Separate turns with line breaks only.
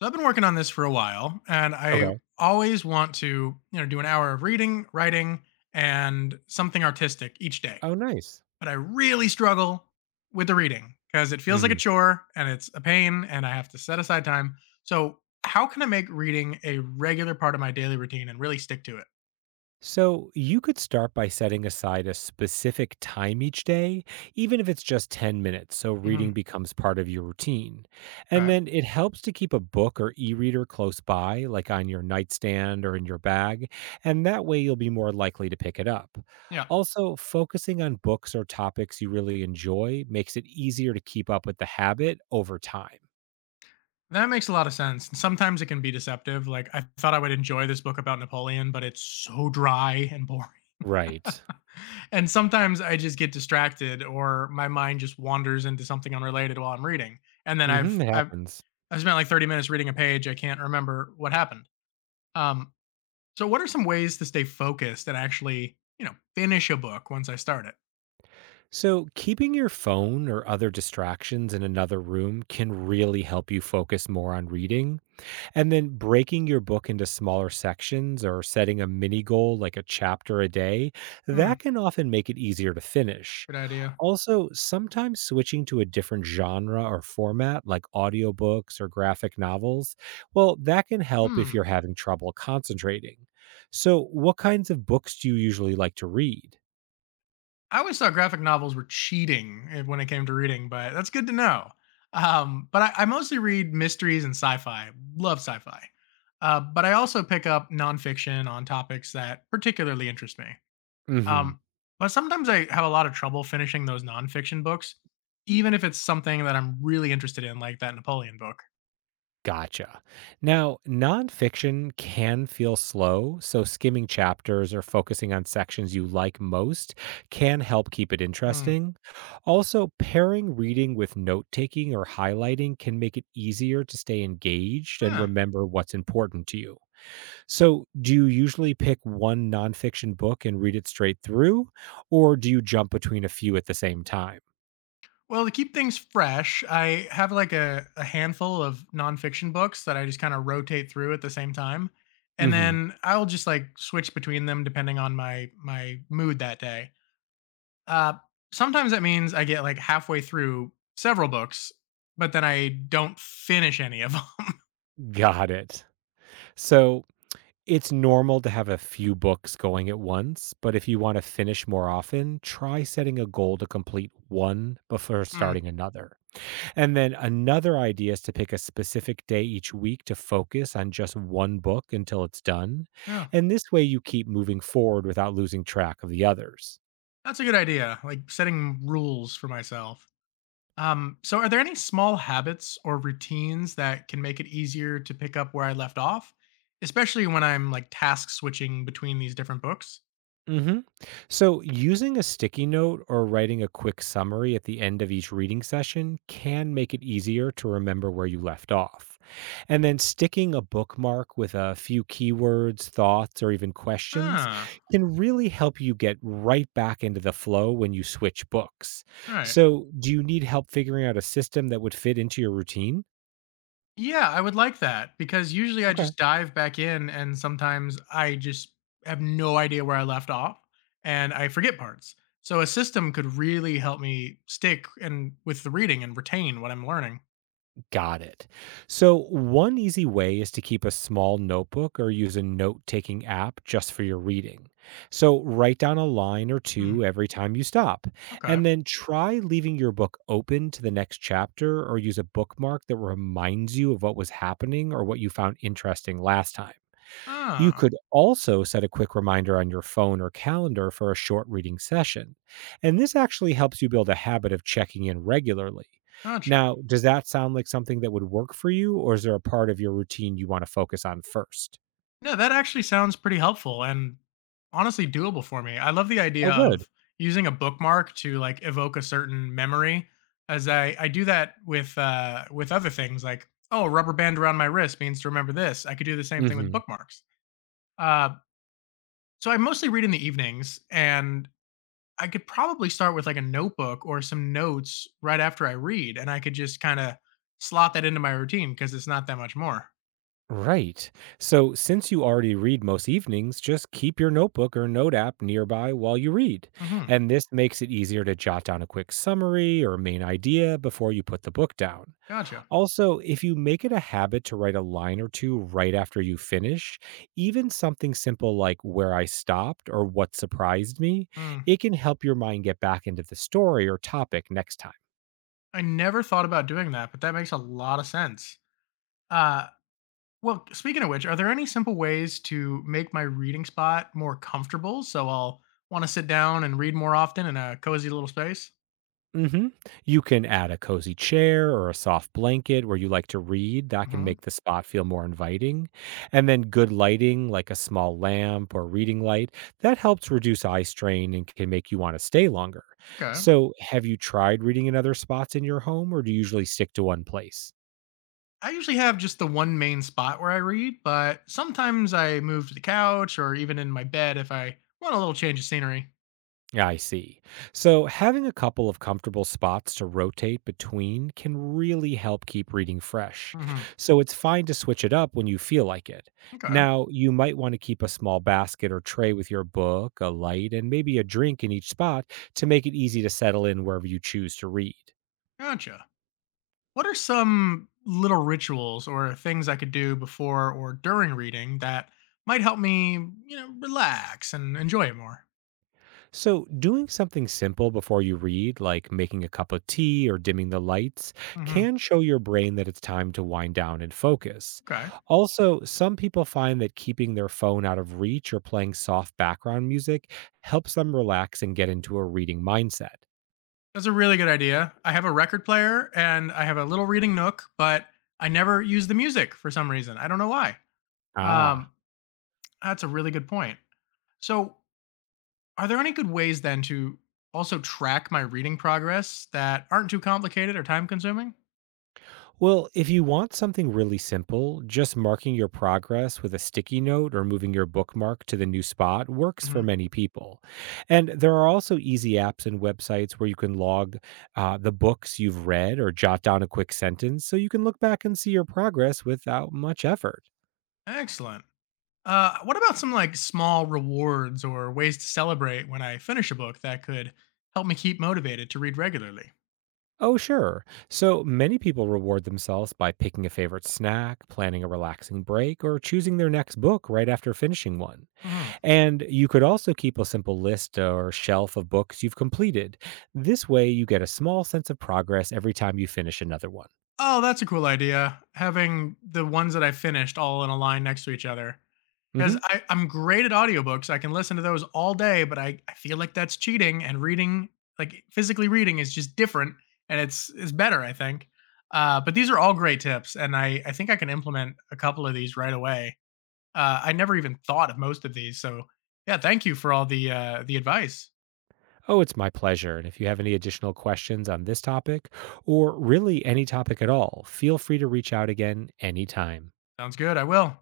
So I've been working on this for a while, and I
Okay.
always want to, do an hour of reading, writing, and something artistic each day.
Oh, nice.
But I really struggle with the reading because it feels like a
Mhm.
chore and it's a pain, and I have to set aside time. So how can I make reading a regular part of my daily routine and really stick to it?
So you could start by setting aside a specific time each day, even if it's just 10 minutes, so
Hmm.
reading becomes part of your routine. And
Okay.
then it helps to keep a book or e reader close by, like on your nightstand or in your bag, and that way you'll be more likely to pick it up.
Yeah.
Also, focusing on books or topics you really enjoy makes it easier to keep up with the habit over time.
That makes a lot of sense. And sometimes it can be deceptive. Like I thought I would enjoy this book about Napoleon, but it's so dry and boring.
Right.
And sometimes I just get distracted or my mind just wanders into something unrelated while I'm reading. And then
Hmm,
I've
it
I've
happens.
I've spent like 30 minutes reading a page. I can't remember what happened. Um, so what are some ways to stay focused and actually, finish a book once I start it?
So, keeping your phone or other distractions in another room can really help you focus more on reading. And then breaking your book into smaller sections or setting a mini goal like a chapter a day,
Hmm,
that can often make it easier to finish.
good idea.
Also, sometimes switching to a different genre or format like audiobooks or graphic novels, well, that can help if
Hmm.
you're having trouble concentrating. So, what kinds of books do you usually like to read?
I always thought graphic novels were cheating eh, when it came to reading, but that's good to know. But I mostly read mysteries and sci-fi. Love sci-fi, but I also pick up nonfiction on topics that particularly interest me.
Mhm.
Um, but sometimes I have a lot of trouble finishing those nonfiction books, even if it's something that I'm really interested in, like that Napoleon book.
Gotcha. Now, nonfiction can feel slow, so skimming chapters or focusing on sections you like most can help keep it
Hmm.
interesting. Also, pairing reading with note taking or highlighting can make it easier to stay engaged and
Huh.
remember what's important to you. So, do you usually pick one nonfiction book and read it straight through, or do you jump between a few at the same time?
Well, to keep things fresh, I have like a handful of nonfiction books that I just kind of rotate through at the same time. And
Hmm.
then I'll just like switch between them depending on my mood that day. Uh, sometimes that means I get like halfway through several books, but then I don't finish any of them.
Got it. So, it's normal to have a few books going at once, but if you want to finish more often, try setting a goal to complete one before
Hmm.
starting another. And then another idea is to pick a specific day each week to focus on just one book until it's done.
Yeah,
And this way you keep moving forward without losing track of the others.
that's a good idea. Like setting rules for myself. So are there any small habits or routines that can make it easier to pick up where I left off, especially when I'm like task switching between these different books?
Hmm. So, using a sticky note or writing a quick summary at the end of each reading session can make it easier to remember where you left off. And then sticking a bookmark with a few keywords, thoughts, or even questions
Ah,
can really help you get right back into the flow when you switch books.
all right.
So, do you need help figuring out a system that would fit into your routine?
Yeah, I would like that because usually I
Okay.
just dive back in and sometimes I just have no idea where I left off and I forget parts. So a system could really help me stick and with the reading and retain what I'm learning.
Got it. So, one easy way is to keep a small notebook or use a note taking app just for your reading. So, write down a line or two
Hmm.
every time you stop,
Okay.
and then try leaving your book open to the next chapter or use a bookmark that reminds you of what was happening or what you found interesting last time. You
Ah,
could also set a quick reminder on your phone or calendar for a short reading session. And this actually helps you build a habit of checking in regularly.
gotcha.
Now, does that sound like something that would work for you, or is there a part of your routine you want to focus on first?
No, that actually sounds pretty helpful and honestly doable for me. I love the
Oh,
idea
good.
of using a bookmark to like evoke a certain memory as I do that with other things like oh, rubber band around my wrist means to remember this. I could do the same thing with
Hmm.
bookmarks. Uh, so I mostly read in the evenings and I could probably start with like a notebook or some notes right after I read and I could just kind of slot that into my routine because it's not that much more.
Right. So, since you already read most evenings, just keep your notebook or note app nearby while you read.
Mhm.
And this makes it easier to jot down a quick summary or main idea before you put the book down.
Gotcha.
Also, if you make it a habit to write a line or two right after you finish, even something simple like where I stopped or what surprised me,
Hmm.
it can help your mind get back into the story or topic next time.
I never thought about doing that, but that makes a lot of sense. Uh, well, speaking of which, are there any simple ways to make my reading spot more comfortable so I'll want to sit down and read more often in a cozy little space?
Mhm. You can add a cozy chair or a soft blanket where you like to read. That can
Hmm.
make the spot feel more inviting. And then good lighting, like a small lamp or reading light, that helps reduce eye strain and can make you want to stay longer.
Okay.
So, have you tried reading in other spots in your home or do you usually stick to one place?
I usually have just the one main spot where I read, but sometimes I move to the couch or even in my bed if I want a little change of scenery.
I see. So, having a couple of comfortable spots to rotate between can really help keep reading fresh.
Hmm.
So, it's fine to switch it up when you feel like it.
Okay.
Now, you might want to keep a small basket or tray with your book, a light, and maybe a drink in each spot to make it easy to settle in wherever you choose to read.
Gotcha. What are some little rituals or things I could do before or during reading that might help me, relax and enjoy it more?
So, doing something simple before you read, like making a cup of tea or dimming the lights,
Hmm.
can show your brain that it's time to wind down and focus.
Okay.
Also, some people find that keeping their phone out of reach or playing soft background music helps them relax and get into a reading mindset.
That's a really good idea. I have a record player and I have a little reading nook, but I never use the music for some reason. I don't know why.
Ah.
Um, that's a really good point. So, are there any good ways then to also track my reading progress that aren't too complicated or time consuming?
Well, if you want something really simple, just marking your progress with a sticky note or moving your bookmark to the new spot works for
Hmm.
many people. And there are also easy apps and websites where you can log the books you've read or jot down a quick sentence so you can look back and see your progress without much effort.
Excellent. What about some like small rewards or ways to celebrate when I finish a book that could help me keep motivated to read regularly?
Oh, sure. So many people reward themselves by picking a favorite snack, planning a relaxing break, or choosing their next book right after finishing one.
Hmm.
And you could also keep a simple list or shelf of books you've completed. This way, you get a small sense of progress every time you finish another one.
Oh, that's a cool idea. Having the ones that I finished all in a line next to each other. Because
Hmm.
I'm great at audiobooks. I can listen to those all day, but I feel like that's cheating and reading, like physically reading is just different and it's better, I think. But these are all great tips, and I think I can implement a couple of these right away. I never even thought of most of these. So yeah, thank you for all the advice.
Oh, it's my pleasure. And if you have any additional questions on this topic, or really any topic at all, feel free to reach out again anytime.
Sounds good. I will.